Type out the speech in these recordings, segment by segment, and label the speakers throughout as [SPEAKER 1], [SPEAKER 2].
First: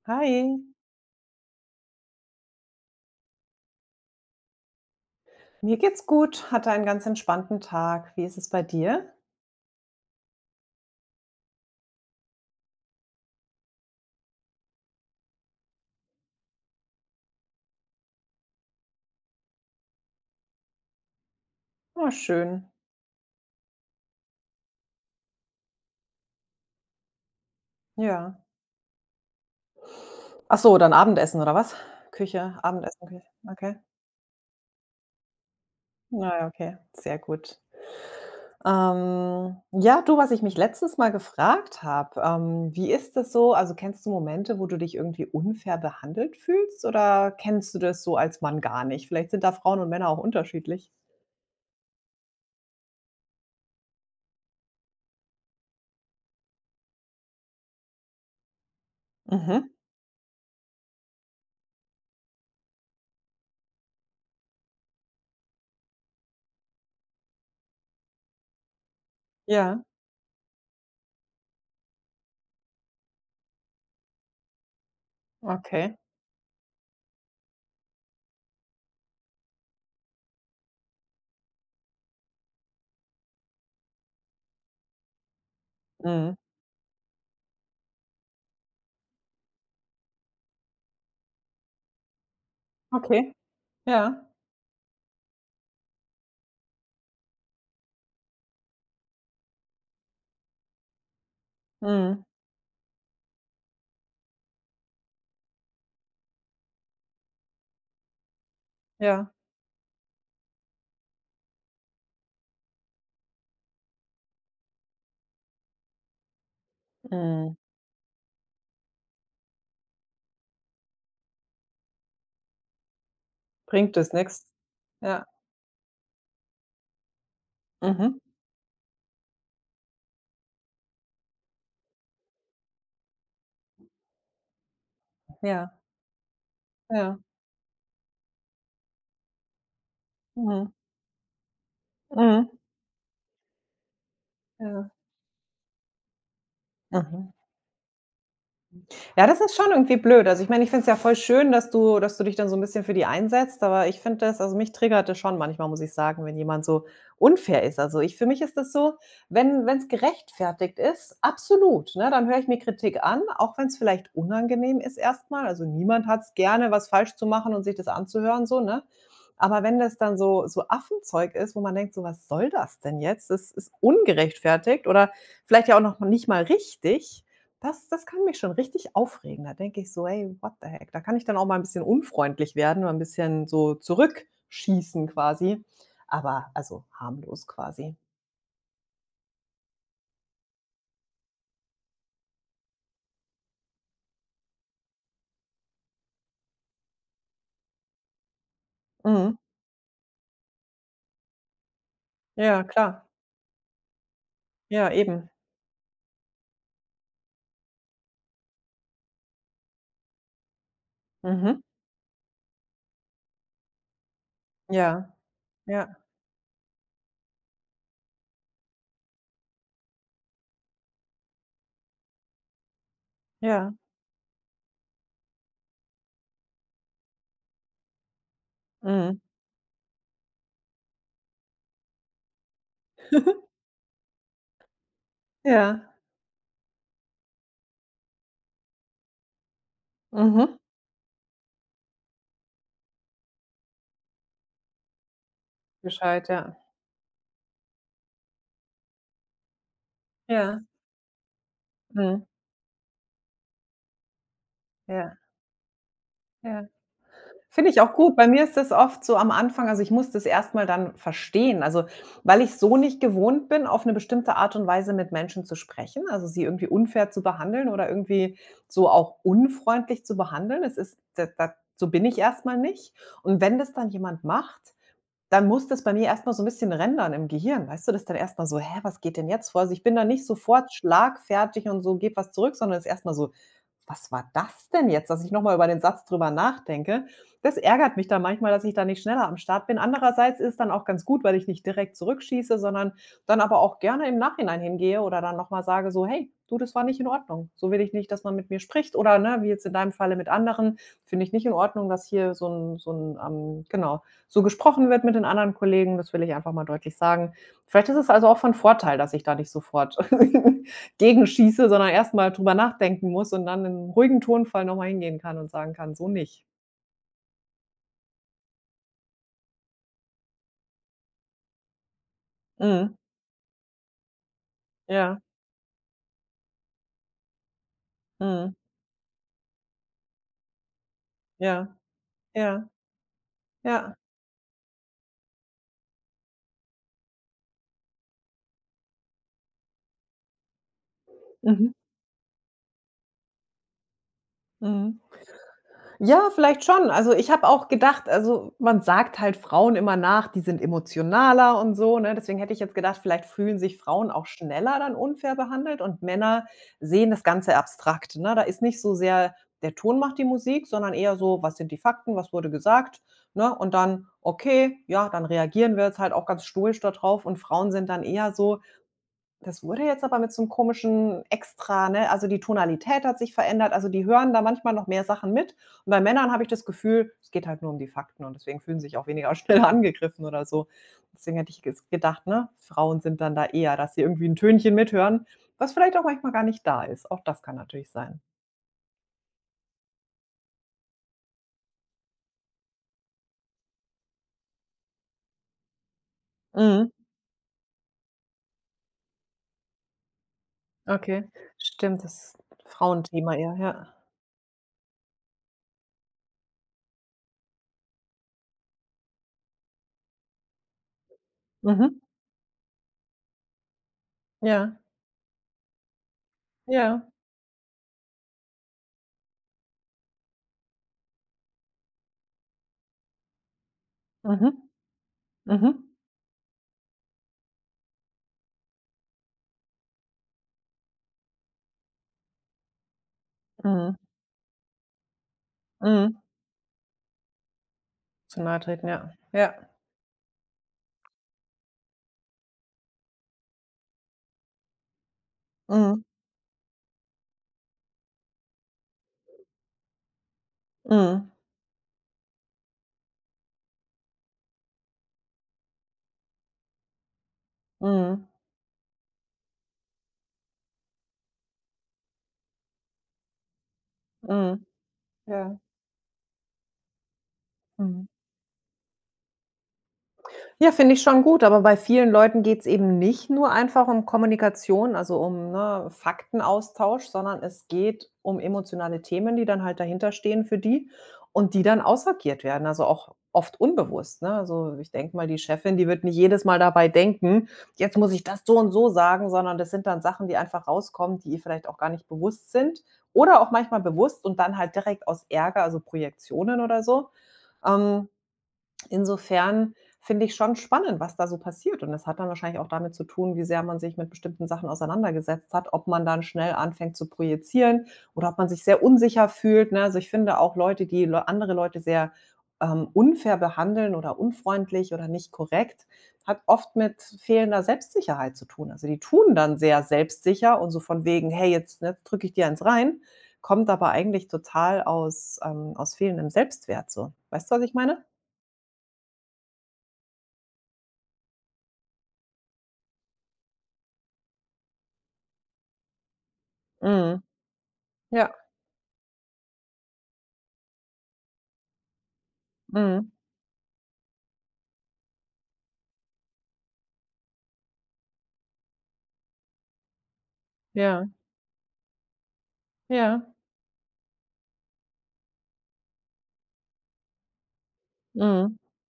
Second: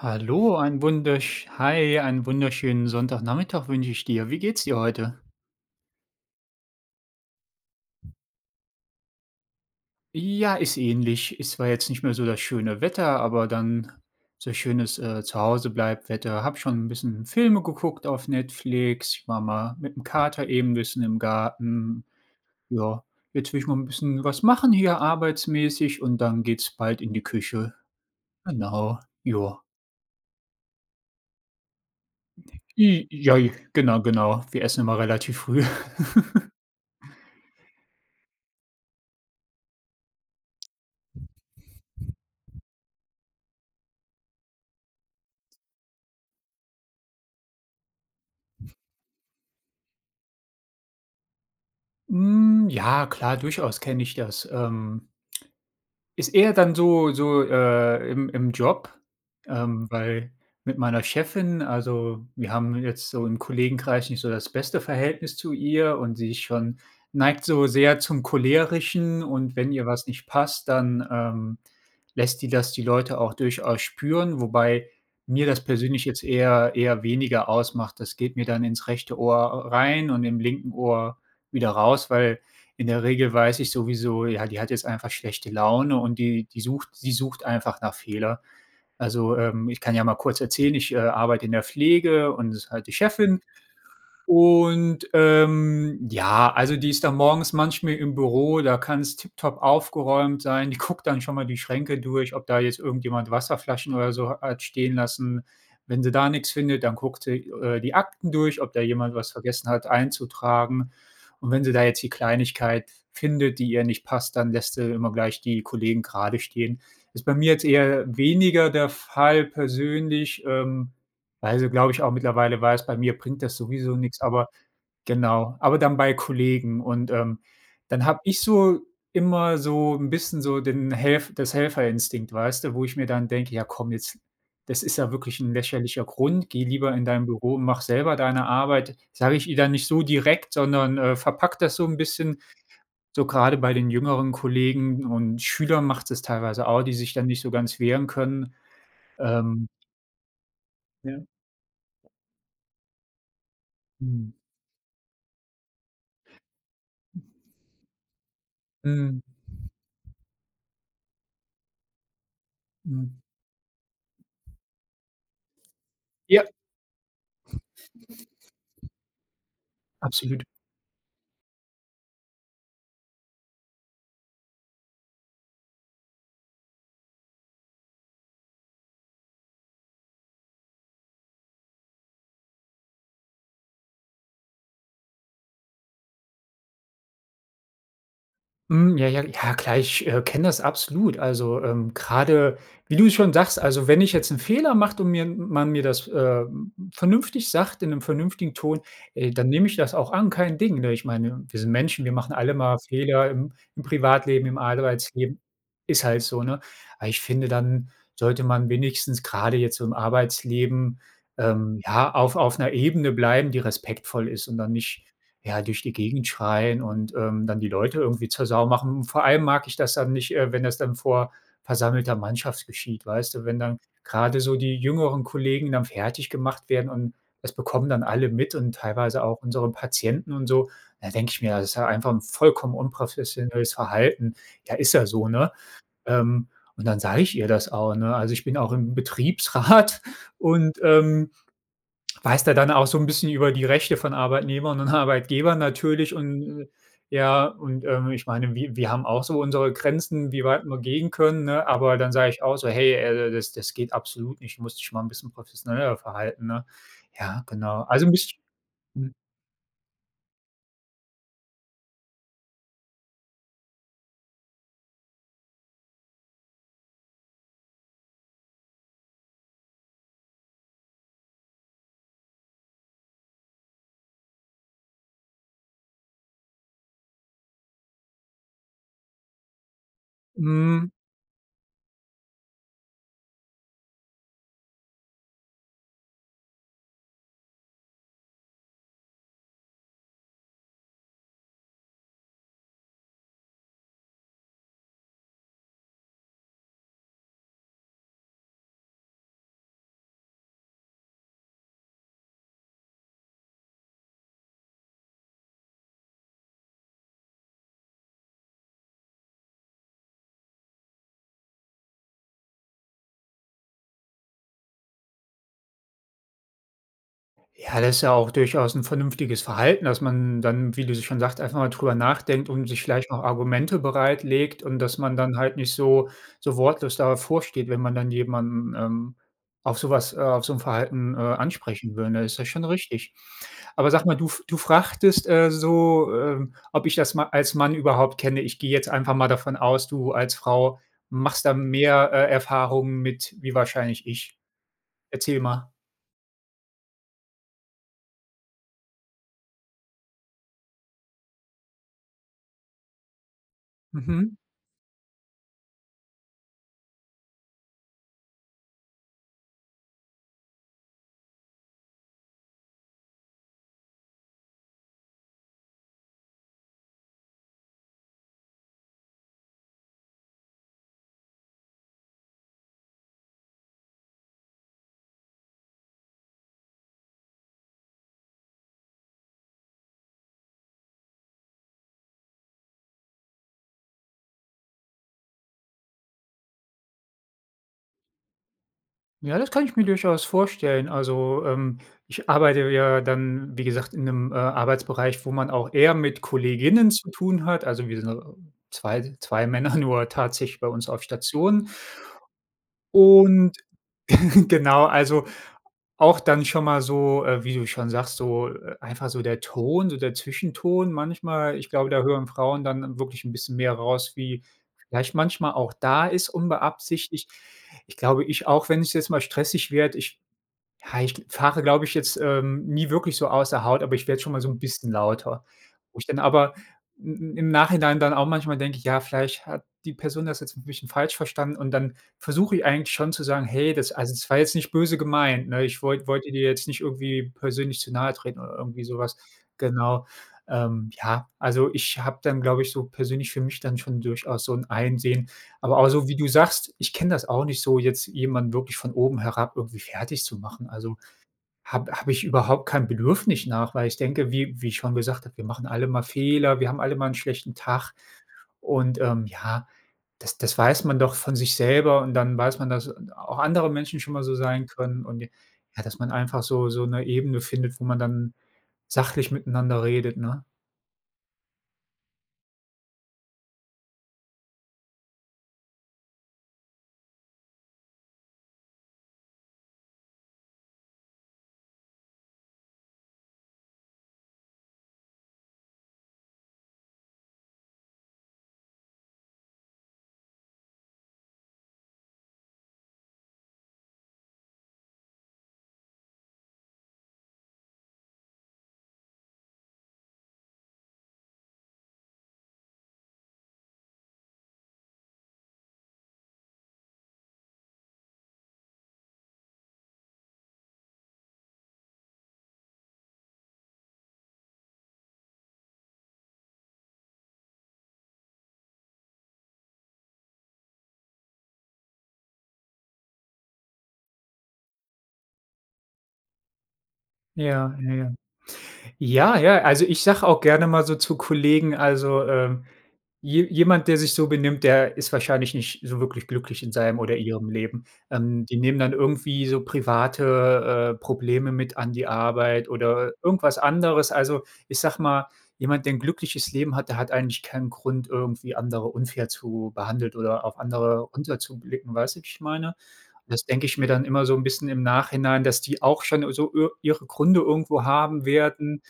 [SPEAKER 1] Hallo,
[SPEAKER 2] Hi,
[SPEAKER 1] ein wundersch hi, einen wunderschönen Sonntagnachmittag wünsche ich dir. Wie geht's dir heute?
[SPEAKER 2] mir geht's gut, hatte einen ganz entspannten Tag. Wie ist es bei dir?
[SPEAKER 1] Ja, ist ähnlich. Ist zwar jetzt nicht mehr so das schöne Wetter, aber dann so schönes Zuhause-Bleib-Wetter. Hab schon ein bisschen Filme geguckt auf Netflix. Ich war mal mit dem Kater eben ein bisschen im Garten.
[SPEAKER 2] Oh, schön,
[SPEAKER 1] Ja, jetzt will ich mal 'n bisschen was machen hier arbeitsmäßig und dann geht's bald in die Küche.
[SPEAKER 2] ja.
[SPEAKER 1] Genau, ja.
[SPEAKER 2] Ach so, dann Abendessen oder was? Küche,
[SPEAKER 1] I
[SPEAKER 2] Abendessen, Küche.
[SPEAKER 1] Ja,
[SPEAKER 2] Okay.
[SPEAKER 1] genau, genau. Wir essen immer relativ früh.
[SPEAKER 2] Na ja, okay, sehr gut. Ja, du, was ich mich letztens mal gefragt habe, wie ist das so? Also kennst du Momente, wo du dich irgendwie unfair behandelt fühlst oder kennst du das so als Mann gar nicht? Vielleicht sind da Frauen und Männer auch unterschiedlich.
[SPEAKER 1] Hm, ja, klar, durchaus kenne ich das. Ist eher dann so, im Job,
[SPEAKER 2] Mhm.
[SPEAKER 1] weil mit meiner Chefin, also, wir haben jetzt so im Kollegenkreis nicht so das beste Verhältnis zu ihr und sie ist schon neigt so sehr zum Cholerischen, und wenn
[SPEAKER 2] Ja,
[SPEAKER 1] ihr was nicht passt, dann lässt die das die Leute auch durchaus spüren, wobei mir das
[SPEAKER 2] okay.
[SPEAKER 1] persönlich jetzt eher weniger ausmacht. Das geht mir dann ins rechte Ohr rein und im linken Ohr wieder raus, weil in der Regel weiß ich sowieso, ja, die hat jetzt einfach schlechte Laune und
[SPEAKER 2] Mhm.
[SPEAKER 1] die die sucht sie sucht einfach nach Fehler. Also, ich kann ja mal kurz erzählen, ich arbeite in der Pflege und es ist halt die
[SPEAKER 2] Okay.
[SPEAKER 1] Chefin,
[SPEAKER 2] Ja.
[SPEAKER 1] und ja, also, die ist dann morgens manchmal im Büro, da kann es tipptopp aufgeräumt sein. Die guckt dann schon mal die Schränke
[SPEAKER 2] Mhm.
[SPEAKER 1] durch, ob da jetzt irgendjemand Wasserflaschen oder so hat stehen lassen. Wenn sie da nichts findet, dann guckt sie die Akten durch, ob da jemand
[SPEAKER 2] Ja.
[SPEAKER 1] was vergessen hat einzutragen. Und wenn sie da jetzt die Kleinigkeit findet, die ihr nicht passt, dann lässt sie immer gleich die Kollegen gerade stehen. Ist bei mir
[SPEAKER 2] Mhm.
[SPEAKER 1] jetzt eher weniger der Fall persönlich, also, glaube ich auch, mittlerweile weiß, bei mir bringt das
[SPEAKER 2] Bringt
[SPEAKER 1] sowieso
[SPEAKER 2] es
[SPEAKER 1] nix,
[SPEAKER 2] nix.
[SPEAKER 1] aber
[SPEAKER 2] Ja.
[SPEAKER 1] genau, aber dann bei Kollegen, und dann
[SPEAKER 2] Mhm.
[SPEAKER 1] habe ich so immer so 'n bisschen so den Helferinstinkt, weißt du, wo ich mir dann denke: „Ja komm, jetzt, das ist ja wirklich 'n
[SPEAKER 2] Ja.
[SPEAKER 1] lächerlicher Grund, geh lieber in
[SPEAKER 2] Ja.
[SPEAKER 1] dein Büro und mach selber deine Arbeit.“ Sage ich ihr dann nicht so direkt,
[SPEAKER 2] Mhm.
[SPEAKER 1] sondern verpacke das so 'n bisschen.
[SPEAKER 2] Mhm.
[SPEAKER 1] So grade bei den jüngeren
[SPEAKER 2] Ja.
[SPEAKER 1] Kollegen und Schülern macht es teilweise auch, die sich dann
[SPEAKER 2] Mhm.
[SPEAKER 1] nicht so ganz wehren können.
[SPEAKER 2] Ja, das ist
[SPEAKER 1] Ähm,
[SPEAKER 2] schon irgendwie blöd. Also, ich meine, ich finde es ja voll
[SPEAKER 1] ja.
[SPEAKER 2] schön, dass du dich dann so 'n bisschen für die einsetzt, aber ich finde
[SPEAKER 1] Mhm.
[SPEAKER 2] das also, mich triggert das schon manchmal, muss ich sagen, wenn jemand so unfair ist. Also, ich für mich ist das so,
[SPEAKER 1] Mhm.
[SPEAKER 2] wenn wenn's gerechtfertigt ist, absolut, ne, dann höre ich mir Kritik an,
[SPEAKER 1] Mhm.
[SPEAKER 2] auch wenn's vielleicht unangenehm ist erst mal. Also, niemand hat's
[SPEAKER 1] Ja.
[SPEAKER 2] gerne, was falsch zu machen und sich das anzuhören so, ne? Aber wenn das dann
[SPEAKER 1] Absolut.
[SPEAKER 2] so Affenzeug ist, wo man denkt: „So, was soll das denn jetzt? Das ist ungerechtfertigt oder vielleicht ja auch noch nicht mal richtig.“ Das kann mich schon richtig aufregen. Da denke ich so: „Ey, what the heck?“ Da kann ich dann auch mal ein bisschen unfreundlich werden, mal ein bisschen so zurückschießen quasi, aber also harmlos quasi.
[SPEAKER 1] Hm, ja, ja, ja, klar, ich kenne das absolut. Also, grade, wie du schon sagst, also, wenn ich jetzt einen Fehler macht und mir man mir das vernünftig sagt in einem vernünftigen Ton,
[SPEAKER 2] Mhm.
[SPEAKER 1] dann nehme ich das auch an, kein Ding, ne? Ich meine, wir sind Menschen, wir machen alle
[SPEAKER 2] Ja,
[SPEAKER 1] mal
[SPEAKER 2] klar.
[SPEAKER 1] Fehler im Privatleben, im
[SPEAKER 2] Ja, eben.
[SPEAKER 1] Arbeitsleben. Ist halt so, ne? Aber ich finde, dann sollte man wenigstens gerade jetzt so im Arbeitsleben
[SPEAKER 2] Mhm.
[SPEAKER 1] ja, auf einer Ebene bleiben, die respektvoll ist und dann nicht,
[SPEAKER 2] Ja,
[SPEAKER 1] ja, durch die
[SPEAKER 2] ja,
[SPEAKER 1] Gegend schreien und dann die Leute irgendwie zur Sau machen. Und vor allem mag ich das dann nicht wenn das dann vor versammelter Mannschaft geschieht, weißt du? Wenn
[SPEAKER 2] ja.
[SPEAKER 1] dann gerade so die jüngeren Kollegen dann fertig gemacht werden, und das bekommen dann alle mit und
[SPEAKER 2] Mhm.
[SPEAKER 1] teilweise auch unsere Patienten und so. Da denke ich mir, das ist ja einfach ein vollkommen unprofessionelles Verhalten. Ja, ist ja so, ne?
[SPEAKER 2] Ja.
[SPEAKER 1] Ähm, und dann sage ich ihr das auch, ne? Also, ich bin auch im Betriebsrat
[SPEAKER 2] Mhm.
[SPEAKER 1] und weiß er dann auch so ein bisschen über die Rechte von Arbeitnehmern und Arbeitgebern natürlich,
[SPEAKER 2] Bescheid, ja.
[SPEAKER 1] und ja, und ich meine, wir haben auch so unsere Grenzen, wie
[SPEAKER 2] Ja.
[SPEAKER 1] weit wir gehen können, ne? Aber dann
[SPEAKER 2] Mhm.
[SPEAKER 1] sage ich auch so: „Hey, das geht absolut nicht. Du musst dich mal ein
[SPEAKER 2] Ja,
[SPEAKER 1] bisschen professioneller verhalten“,
[SPEAKER 2] ja.
[SPEAKER 1] ne? Ja,
[SPEAKER 2] Finde ich
[SPEAKER 1] genau.
[SPEAKER 2] auch
[SPEAKER 1] Also ein
[SPEAKER 2] gut. Bei
[SPEAKER 1] bisschen
[SPEAKER 2] mir ist das oft so am Anfang also, ich muss das erstmal dann verstehen, also, weil ich so nicht gewohnt bin, auf eine bestimmte Art und Weise mit Menschen zu sprechen, also, sie irgendwie unfair zu behandeln oder irgendwie so auch unfreundlich zu behandeln. Es ist da so bin ich erstmal nicht. Und wenn das dann jemand macht, dann muss das bei mir erstmal so ein bisschen rendern im Gehirn, weißt du? Das ist dann erstmal so: „Hä, was geht denn jetzt vor?“ Also, ich bin da nicht sofort
[SPEAKER 1] mhm.
[SPEAKER 2] schlagfertig und so gebe was zurück, sondern es ist erstmal so: „Was war das denn jetzt?“, dass ich nochmal über den Satz drüber nachdenke. Das ärgert mich dann manchmal, dass ich da nicht schneller am Start bin. Andererseits ist es dann auch ganz gut, weil ich nicht direkt zurückschieße, sondern dann aber auch gerne im Nachhinein hingehe oder dann nochmal sage so: „Hey, du, das war nicht in Ordnung. So will ich nicht, dass man mit mir spricht“ oder, ne, wie jetzt in deinem Falle mit anderen: „Finde ich nicht in Ordnung, dass hier so ein“ genau, so gesprochen wird mit den anderen Kollegen, das will ich einfach mal deutlich sagen. Vielleicht ist es also auch von Vorteil, dass ich da nicht sofort gegenschieße, sondern erst mal drüber nachdenken muss und dann in ruhigen Tonfall noch mal hingehen kann und sagen kann: „So nicht.“
[SPEAKER 1] Ja, das ist ja auch durchaus ein vernünftiges Verhalten, dass man dann, wie du schon sagst, einfach mal drüber nachdenkt und sich
[SPEAKER 2] Mhm.
[SPEAKER 1] vielleicht noch Argumente bereitlegt und dass man
[SPEAKER 2] Ja.
[SPEAKER 1] dann halt nicht so wortlos davor steht, wenn man dann
[SPEAKER 2] Mhm.
[SPEAKER 1] jemanden auf sowas, auf so ein Verhalten,
[SPEAKER 2] Ja.
[SPEAKER 1] ansprechen würde. Ist das schon
[SPEAKER 2] Ja.
[SPEAKER 1] richtig. Aber
[SPEAKER 2] Ja.
[SPEAKER 1] sag mal, du fragtest, so, ob ich das ma als Mann überhaupt kenne. Ich gehe jetzt einfach mal davon aus, du als Frau machst da
[SPEAKER 2] Mhm.
[SPEAKER 1] mehr Erfahrungen mit, wie wahrscheinlich ich.
[SPEAKER 2] Mhm.
[SPEAKER 1] Erzähl mal.
[SPEAKER 2] Ja, vielleicht schon. Also, ich habe auch gedacht also, man sagt halt Frauen immer nach, die sind emotionaler und so, ne? Deswegen hätte ich jetzt gedacht, vielleicht fühlen sich Frauen auch
[SPEAKER 1] Mhm.
[SPEAKER 2] schneller dann unfair behandelt und Männer sehen das Ganze abstrakt, ne? Da ist nicht so sehr der Ton macht die Musik, sondern eher so: „Was sind die Fakten? Was wurde gesagt?“, ne? Und dann: „Okay, ja, dann reagieren wir jetzt halt auch ganz stoisch darauf. Und Frauen sind dann eher so: das wurde jetzt aber mit so 'nem komischen Extra, ne? Also, die Tonalität hat sich verändert. Also, die hören da manchmal noch mehr Sachen mit. Und bei Männern habe ich das Gefühl, es geht halt nur um die Fakten und deswegen fühlen sich auch weniger schnell angegriffen oder so. Deswegen hätte ich ges gedacht, ne, Frauen sind dann da eher, dass sie irgendwie 'n Tönchen mithören, was vielleicht auch manchmal gar nicht da ist. Auch das kann natürlich sein.
[SPEAKER 1] Ja, das kann ich mir durchaus vorstellen. Also, ich arbeite ja dann, wie gesagt, in einem Arbeitsbereich, wo man auch eher mit
[SPEAKER 2] Mhm.
[SPEAKER 1] Kolleginnen zu tun hat. Also, wir sind, zwei 2 Männer nur tatsächlich bei uns auf
[SPEAKER 2] Okay.
[SPEAKER 1] Station.
[SPEAKER 2] Stimmt, das Frauenthema
[SPEAKER 1] Und
[SPEAKER 2] eher, ja.
[SPEAKER 1] genau, also, auch dann schon mal so, wie du schon sagst, so, einfach so der Ton, so der Zwischenton manchmal. Ich glaube,
[SPEAKER 2] Mhm.
[SPEAKER 1] da hören Frauen dann wirklich ein bisschen mehr raus, wie
[SPEAKER 2] Ja,
[SPEAKER 1] vielleicht manchmal auch da ist,
[SPEAKER 2] ja.
[SPEAKER 1] unbeabsichtigt. Ich glaube, ich auch, wenn es jetzt mal stressig wird, ich fahre, glaube ich, jetzt nie wirklich so außer Haut, aber ich werde schon mal so 'n
[SPEAKER 2] Mhm.
[SPEAKER 1] bisschen lauter.
[SPEAKER 2] Mhm.
[SPEAKER 1] Wo ich dann aber i im Nachhinein dann auch manchmal denke: „Ja, vielleicht hat die Person das jetzt 'n bisschen falsch verstanden“, und dann versuche ich eigentlich schon zu sagen: „Hey, das,
[SPEAKER 2] Mhm.
[SPEAKER 1] also, das war jetzt nicht böse gemeint, ne? Ich wollt
[SPEAKER 2] Mhm.
[SPEAKER 1] wollte dir jetzt nicht irgendwie persönlich zu nahe treten“
[SPEAKER 2] So
[SPEAKER 1] oder
[SPEAKER 2] nahe
[SPEAKER 1] irgendwie
[SPEAKER 2] treten,
[SPEAKER 1] so
[SPEAKER 2] ja.
[SPEAKER 1] was.
[SPEAKER 2] Ja.
[SPEAKER 1] Genau. Ja, also, ich habe dann, glaube ich, so persönlich für mich dann schon durchaus so 'n Einsehen, aber auch
[SPEAKER 2] Mhm.
[SPEAKER 1] so, wie du sagst, ich kenne das auch nicht so, jetzt jemanden wirklich von oben herab irgendwie fertig zu machen. Also,
[SPEAKER 2] Mhm.
[SPEAKER 1] habe ich überhaupt kein Bedürfnis nach, weil ich denke, wie ich schon gesagt habe, wir machen alle mal Fehler, wir haben alle mal einen schlechten Tag,
[SPEAKER 2] Mhm.
[SPEAKER 1] und ja, das weiß man doch von sich selber, und dann weiß man, dass auch andere Menschen schon mal so
[SPEAKER 2] Mhm.
[SPEAKER 1] sein können, und
[SPEAKER 2] Ja.
[SPEAKER 1] ja, dass man einfach so eine Ebene findet, wo man
[SPEAKER 2] Mhm.
[SPEAKER 1] dann sachlich miteinander redet, ne?
[SPEAKER 2] Ja, finde ich schon gut, aber bei vielen Leuten geht's eben nicht nur einfach um Kommunikation, also um, ne, Faktenaustausch, sondern es geht um emotionale Themen, die dann halt dahinter stehen für die und die dann ausagiert werden, also auch oft unbewusst, ne? Also, ich denke mal, die Chefin, die wird nicht jedes Mal dabei denken: „Jetzt muss ich das so und so sagen“, sondern das sind dann Sachen, die einfach rauskommen, die ihr vielleicht auch gar nicht bewusst sind oder auch manchmal bewusst und dann halt direkt aus Ärger, also Projektionen oder so. Ähm, Insofern finde ich schon spannend, was da so passiert und das hat dann wahrscheinlich auch damit zu tun, wie sehr man sich mit bestimmten Sachen auseinandergesetzt hat, ob man dann schnell anfängt zu projizieren oder ob man sich sehr unsicher fühlt, ne? Also, ich finde auch Leute, die Leu andere Leute sehr, unfair behandeln oder unfreundlich oder nicht korrekt, hat oft mit fehlender Selbstsicherheit zu tun. Also, die tun dann sehr selbstsicher und so von wegen: „Hey, jetzt, ne, drücke ich dir eins rein“, kommt aber eigentlich total aus, aus fehlendem Selbstwert so. Weißt du, was ich
[SPEAKER 1] Ja, ja,
[SPEAKER 2] meine?
[SPEAKER 1] ja. Ja, ja, also, ich sage auch gerne mal so zu Kollegen, also, je jemand, der sich so benimmt, der ist wahrscheinlich nicht so wirklich glücklich in seinem oder
[SPEAKER 2] Mhm.
[SPEAKER 1] ihrem Leben.
[SPEAKER 2] Ja,
[SPEAKER 1] Die nehmen dann irgendwie so private Probleme mit an die Arbeit
[SPEAKER 2] mhm.
[SPEAKER 1] oder irgendwas anderes. Also, ich sag mal, jemand, der ein glückliches Leben hat, der hat eigentlich keinen Grund, irgendwie andere unfair zu behandelt oder auf andere
[SPEAKER 2] Ja,
[SPEAKER 1] runterzublicken, weißt du, wie ich meine?
[SPEAKER 2] ja.
[SPEAKER 1] Das denke ich mir dann immer so ein bisschen im Nachhinein, dass die auch schon so ir ihre Gründe irgendwo haben
[SPEAKER 2] Mhm.
[SPEAKER 1] werden,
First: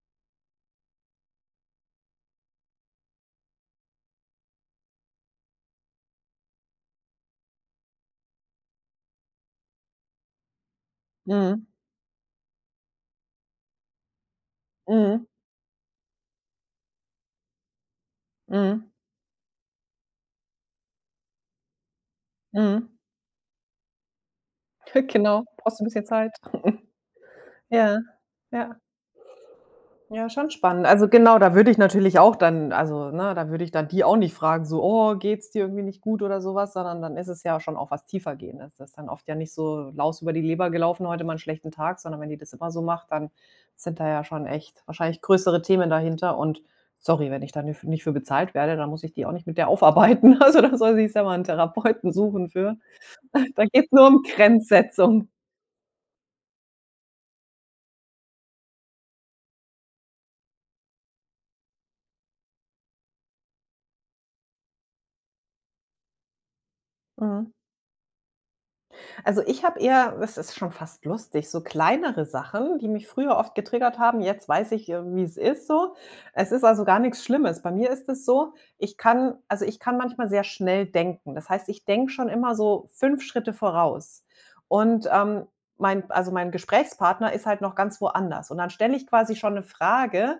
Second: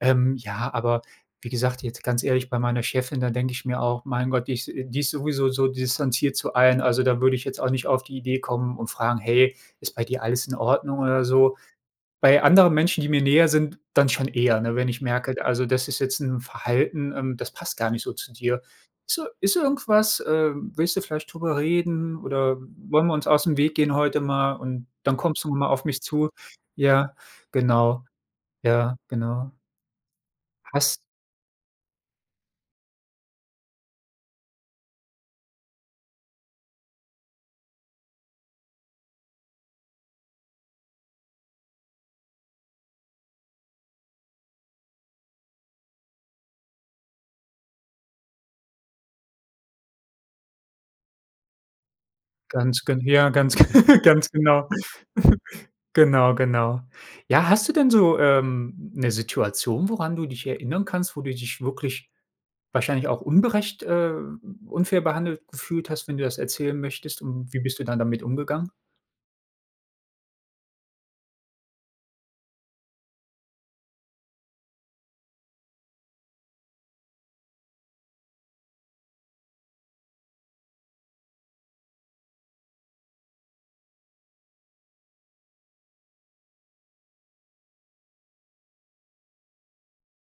[SPEAKER 1] ja, aber wie gesagt, jetzt ganz ehrlich, bei meiner Chefin, da denke ich mir auch: „Mein Gott, die ist sowieso so distanziert zu allen.“ Also, da würde ich jetzt auch nicht auf die Idee kommen und fragen: „Hey, ist bei dir alles in Ordnung?“ oder so.
[SPEAKER 2] Mhm.
[SPEAKER 1] Bei anderen Menschen, die mir näher sind, dann schon eher, ne, wenn ich
[SPEAKER 2] Mhm.
[SPEAKER 1] merke, also, das ist jetzt ein Verhalten das passt gar nicht so zu dir.
[SPEAKER 2] Mhm.
[SPEAKER 1] „Ist irgendwas? Willst du vielleicht drüber reden, oder
[SPEAKER 2] Mhm.
[SPEAKER 1] wollen wir uns aus dem Weg gehen heute mal und dann kommst
[SPEAKER 2] Genau,
[SPEAKER 1] du mal
[SPEAKER 2] brauchst du
[SPEAKER 1] auf
[SPEAKER 2] ein
[SPEAKER 1] mich
[SPEAKER 2] bisschen
[SPEAKER 1] zu?“
[SPEAKER 2] Zeit.
[SPEAKER 1] Ja,
[SPEAKER 2] Ja,
[SPEAKER 1] genau.
[SPEAKER 2] ja.
[SPEAKER 1] Ja, genau.
[SPEAKER 2] Ja, schon spannend.
[SPEAKER 1] Hast
[SPEAKER 2] Also genau, da würde ich natürlich auch dann also, ne, da würde ich dann die auch nicht fragen, so: „Oh, geht's dir irgendwie nicht gut?“ oder sowas, sondern dann ist es ja schon auch was Tiefergehendes. Das ist dann oft ja nicht so Laus über die Leber gelaufen, heute mal einen schlechten Tag, sondern wenn die das immer so macht, dann sind da ja schon echt wahrscheinlich größere Themen dahinter und sorry, wenn ich da nicht für bezahlt werde, dann muss ich die auch nicht mit der aufarbeiten. Also, da soll sie sich selber einen Therapeuten suchen für.
[SPEAKER 1] Ganz gen Ja, ganz
[SPEAKER 2] Da geht's nur um
[SPEAKER 1] ganz genau.
[SPEAKER 2] Grenzsetzung.
[SPEAKER 1] Genau, genau. Ja, hast du denn so 'ne Situation, woran du dich erinnern kannst, wo du dich wirklich wahrscheinlich auch unberecht unfair behandelt gefühlt hast, wenn du das erzählen möchtest,
[SPEAKER 2] Mhm.
[SPEAKER 1] und wie bist du dann damit umgegangen?
[SPEAKER 2] Also, ich habe eher es ist schon fast lustig, so kleinere Sachen, die mich früher oft getriggert haben. Jetzt weiß ich, wie es ist so. Es ist also gar nichts Schlimmes. Bei mir ist es so, ich kann also, ich kann manchmal sehr schnell denken. Das heißt, ich denke schon immer so 5 Schritte voraus. Und, mein also, mein Gesprächspartner ist halt noch ganz woanders. Und dann stelle ich quasi schon eine Frage,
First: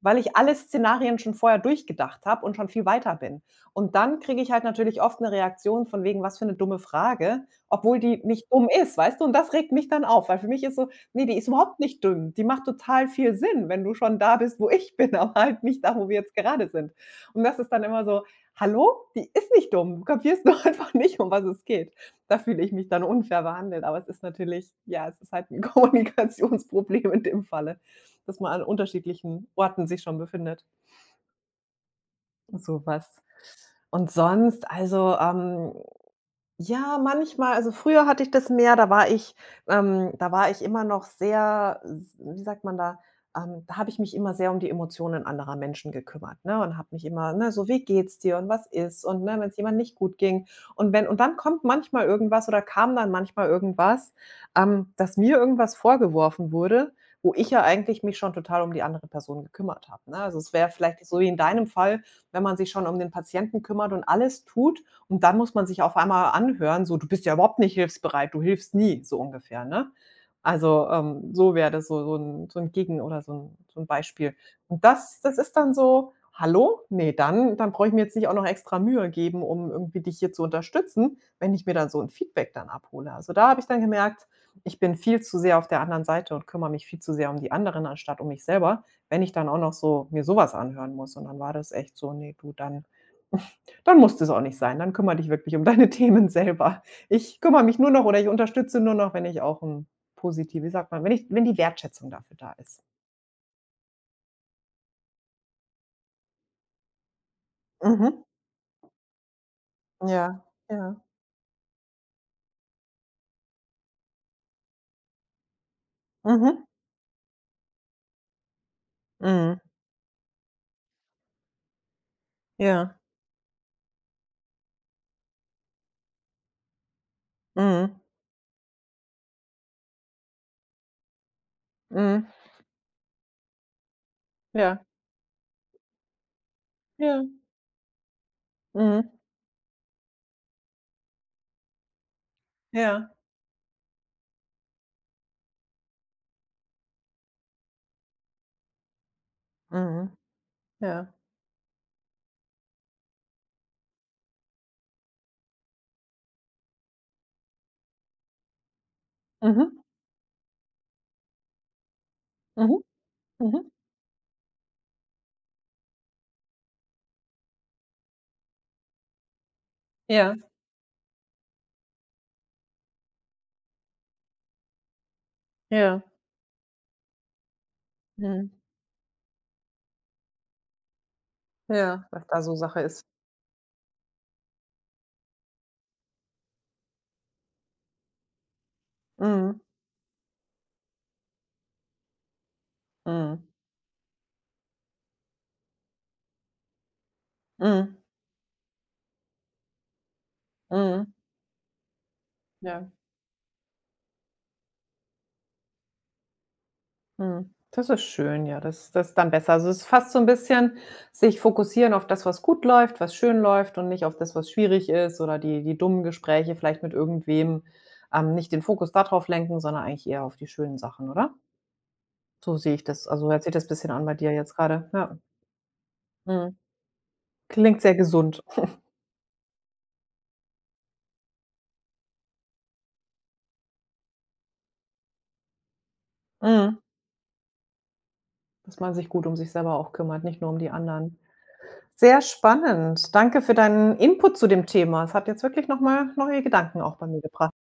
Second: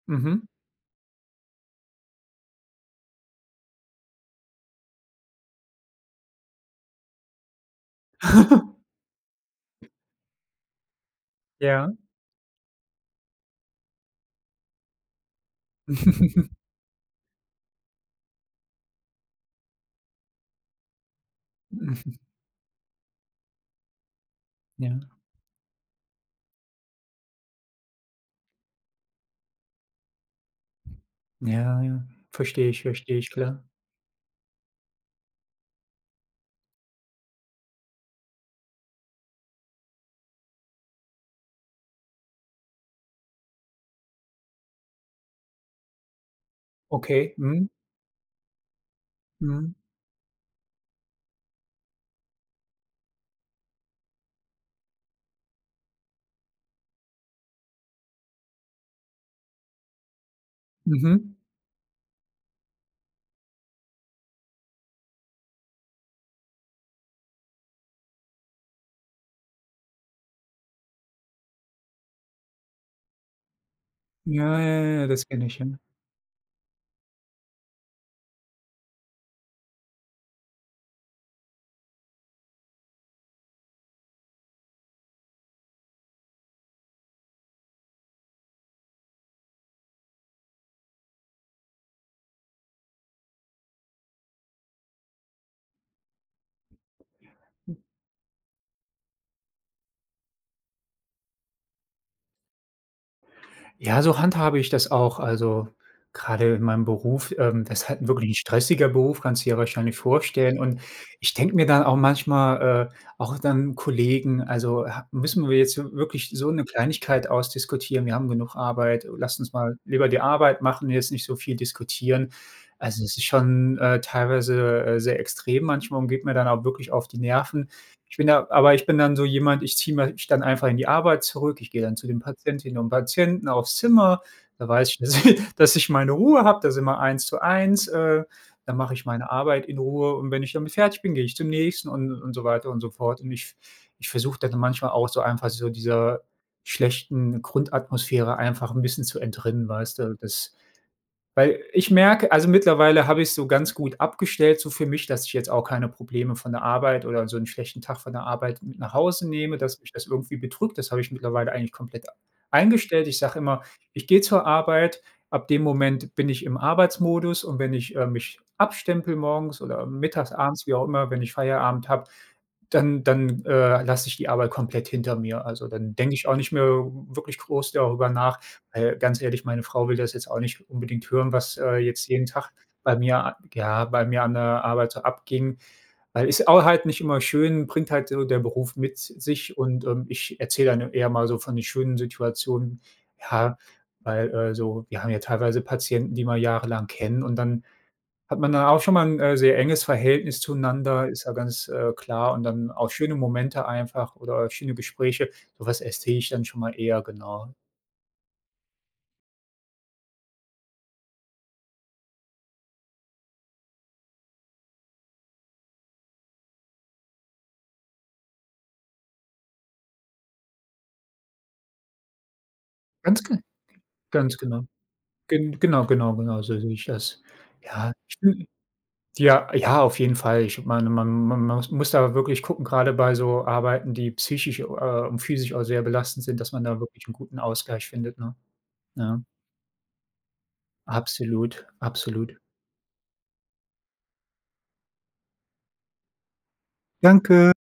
[SPEAKER 2] weil ich
[SPEAKER 1] Mhm.
[SPEAKER 2] alle Szenarien schon vorher durchgedacht habe und schon viel weiter bin. Und dann kriege ich halt natürlich oft eine Reaktion von wegen: „Was für eine dumme Frage.“ obwohl die nicht dumm ist, weißt du? Und das regt mich dann auf, weil für mich ist so: „Ne, die ist überhaupt
[SPEAKER 1] Ja.
[SPEAKER 2] nicht dumm. Die macht total viel Sinn, wenn du schon da bist, wo ich bin, aber halt nicht da, wo wir jetzt gerade sind.“ Und das ist dann immer so: „Hallo, die ist nicht dumm. Du kapierst nur einfach nicht, um was es geht.“ Da fühle ich mich dann unfair behandelt, aber es ist natürlich
[SPEAKER 1] Ja,
[SPEAKER 2] ja, es ist halt 'n Kommunikationsproblem in dem Falle, dass man an unterschiedlichen Orten sich schon befindet
[SPEAKER 1] ja, ja.
[SPEAKER 2] so was.
[SPEAKER 1] Verstehe ich, klar.
[SPEAKER 2] Und sonst, also, ja, manchmal. Also, früher hatte ich das mehr, da war ich immer noch sehr, s wie sagt man da, da habe ich mich immer sehr um die Emotionen anderer Menschen gekümmert, ne, und habe mich immer,
[SPEAKER 1] Okay.
[SPEAKER 2] ne, so:
[SPEAKER 1] Mhm.
[SPEAKER 2] „Wie geht's dir und was ist?“ Und, ne, wenn es
[SPEAKER 1] Mhm.
[SPEAKER 2] jemand nicht gut ging. Und wenn und dann kommt manchmal irgendwas oder kam dann manchmal irgendwas, dass mir irgendwas vorgeworfen wurde, wo ich ja eigentlich mich schon total um die andere Person gekümmert habe, ne? Also, es wäre vielleicht so wie
[SPEAKER 1] Mhm.
[SPEAKER 2] in deinem Fall, wenn man sich schon um den Patienten kümmert und alles tut, und dann muss man sich auf einmal anhören, so: „Du bist ja überhaupt nicht hilfsbereit, du hilfst nie“, so ungefähr, ne? Also, so wäre das so so ein so 'n Gegen oder so ein so 'n Beispiel.
[SPEAKER 1] Ja, ja,
[SPEAKER 2] Und
[SPEAKER 1] ja,
[SPEAKER 2] das
[SPEAKER 1] das
[SPEAKER 2] das
[SPEAKER 1] kenne
[SPEAKER 2] ist
[SPEAKER 1] ich, ja.
[SPEAKER 2] dann so: „Hallo? Ne, dann brauche ich mir jetzt nicht auch noch extra Mühe geben, um irgendwie dich hier zu unterstützen“, wenn ich mir dann so ein Feedback dann abhole. Also, da habe ich dann gemerkt, ich bin viel zu sehr auf der anderen Seite und kümmere mich viel zu sehr um die anderen, anstatt um mich selber, wenn ich dann auch noch so mir sowas anhören muss. Und dann war das echt so: nee, du, dann“ dann muss das auch nicht sein. Dann kümmere dich wirklich um deine Themen selber. Ich kümmere mich nur noch oder ich unterstütze nur noch, wenn ich auch ein positiv wie sagt man, wenn die Wertschätzung dafür da ist.
[SPEAKER 1] Ja, so handhabe ich das auch. Also, gerade in meinem Beruf, das ist halt
[SPEAKER 2] Mhm.
[SPEAKER 1] wirklich ein stressiger Beruf, kannst du dir wahrscheinlich
[SPEAKER 2] Ja,
[SPEAKER 1] vorstellen. Und
[SPEAKER 2] ja.
[SPEAKER 1] ich denke mir dann auch manchmal, auch dann Kollegen, also, ha müssen wir jetzt wirklich so
[SPEAKER 2] Mhm.
[SPEAKER 1] eine Kleinigkeit ausdiskutieren? Wir haben genug Arbeit. Lasst uns
[SPEAKER 2] Mhm.
[SPEAKER 1] mal lieber die Arbeit machen, jetzt nicht so viel diskutieren.
[SPEAKER 2] Ja.
[SPEAKER 1] Also, es ist schon teilweise sehr extrem manchmal und geht mir dann auch wirklich auf die Nerven.
[SPEAKER 2] Mhm.
[SPEAKER 1] Ich bin dann so jemand, ich ziehe mich dann einfach in die Arbeit zurück. Ich gehe dann zu den
[SPEAKER 2] Mhm.
[SPEAKER 1] Patientinnen und Patienten aufs Zimmer. Da
[SPEAKER 2] Ja.
[SPEAKER 1] weiß ich, dass ich meine Ruhe habe, da sind wir
[SPEAKER 2] Ja.
[SPEAKER 1] eins zu eins. Dann mache ich
[SPEAKER 2] Mhm.
[SPEAKER 1] meine Arbeit in Ruhe, und wenn ich damit fertig bin, gehe ich zum nächsten, und so weiter und so
[SPEAKER 2] Ja.
[SPEAKER 1] fort. Und ich versuche dann manchmal auch so einfach so dieser schlechten Grundatmosphäre einfach ein bisschen zu entrinnen, weißt
[SPEAKER 2] Mhm.
[SPEAKER 1] du? Das
[SPEAKER 2] Ja.
[SPEAKER 1] weil ich merke, also, mittlerweile habe ich's so ganz gut abgestellt so für mich, dass ich jetzt auch keine Probleme von der Arbeit oder so einen schlechten Tag von der Arbeit mit nach Hause nehme, dass
[SPEAKER 2] Mhm.
[SPEAKER 1] mich das irgendwie bedrückt. Das habe ich mittlerweile eigentlich komplett
[SPEAKER 2] Mhm.
[SPEAKER 1] eingestellt. Ich sage immer:
[SPEAKER 2] Mhm.
[SPEAKER 1] „Ich gehe zur Arbeit, ab dem Moment bin ich im Arbeitsmodus, und wenn ich mich abstempel morgens oder mittags,
[SPEAKER 2] Ja.
[SPEAKER 1] abends, wie auch immer, wenn ich Feierabend habe, dann lasse ich die Arbeit komplett hinter mir.“ Also, dann
[SPEAKER 2] Ja.
[SPEAKER 1] denke ich auch nicht mehr wirklich groß darüber nach,
[SPEAKER 2] Mhm.
[SPEAKER 1] ganz ehrlich, meine Frau will das jetzt auch nicht unbedingt hören, was
[SPEAKER 2] Ja,
[SPEAKER 1] jetzt
[SPEAKER 2] was
[SPEAKER 1] jeden
[SPEAKER 2] da
[SPEAKER 1] Tag
[SPEAKER 2] so Sache ist.
[SPEAKER 1] bei mir an der Arbeit so abging, weil ist auch halt nicht immer schön, bringt halt so der Beruf mit sich,
[SPEAKER 2] Mhm.
[SPEAKER 1] und ich erzähle dann eher mal so von den schönen Situationen,
[SPEAKER 2] Mhm.
[SPEAKER 1] ja, weil so, wir haben ja teilweise Patienten, die man jahrelang kennen, und dann
[SPEAKER 2] Mhm.
[SPEAKER 1] hat man da auch schon mal 'n sehr enges Verhältnis zueinander,
[SPEAKER 2] Mhm.
[SPEAKER 1] ist ja ganz klar, und dann
[SPEAKER 2] Ja.
[SPEAKER 1] auch schöne Momente einfach oder schöne Gespräche. So was erzähle ich dann schon mal eher,
[SPEAKER 2] Mhm.
[SPEAKER 1] genau.
[SPEAKER 2] Das ist schön, ja, das ist dann besser. Also, es ist fast so ein bisschen sich fokussieren auf das, was gut läuft, was schön läuft und nicht auf das, was schwierig ist oder die dummen Gespräche vielleicht mit irgendwem, nicht den Fokus da drauf lenken, sondern eigentlich eher auf die schönen Sachen, oder? So sehe ich das
[SPEAKER 1] Ganz
[SPEAKER 2] also,
[SPEAKER 1] ge
[SPEAKER 2] hört sich das ein bisschen an bei dir
[SPEAKER 1] ganz
[SPEAKER 2] jetzt
[SPEAKER 1] genau.
[SPEAKER 2] gerade. Ja,
[SPEAKER 1] Genau, genau, genau,
[SPEAKER 2] mhm.
[SPEAKER 1] so sehe ich das.
[SPEAKER 2] Klingt
[SPEAKER 1] Ja,
[SPEAKER 2] sehr
[SPEAKER 1] ich
[SPEAKER 2] gesund.
[SPEAKER 1] bin ja, ja, auf jeden Fall. Ich meine, man muss da wirklich gucken, grade bei so Arbeiten, die psychisch und physisch auch sehr belastend sind, dass man
[SPEAKER 2] Mhm.
[SPEAKER 1] da wirklich 'n guten Ausgleich findet, ne?
[SPEAKER 2] Dass man sich
[SPEAKER 1] Ja,
[SPEAKER 2] gut um sich selber auch kümmert, nicht nur um die anderen.
[SPEAKER 1] absolut,
[SPEAKER 2] Sehr
[SPEAKER 1] absolut.
[SPEAKER 2] spannend. Danke für deinen Input zu dem Thema. Es hat jetzt wirklich noch mal neue Gedanken auch bei mir
[SPEAKER 1] Danke.
[SPEAKER 2] gebracht.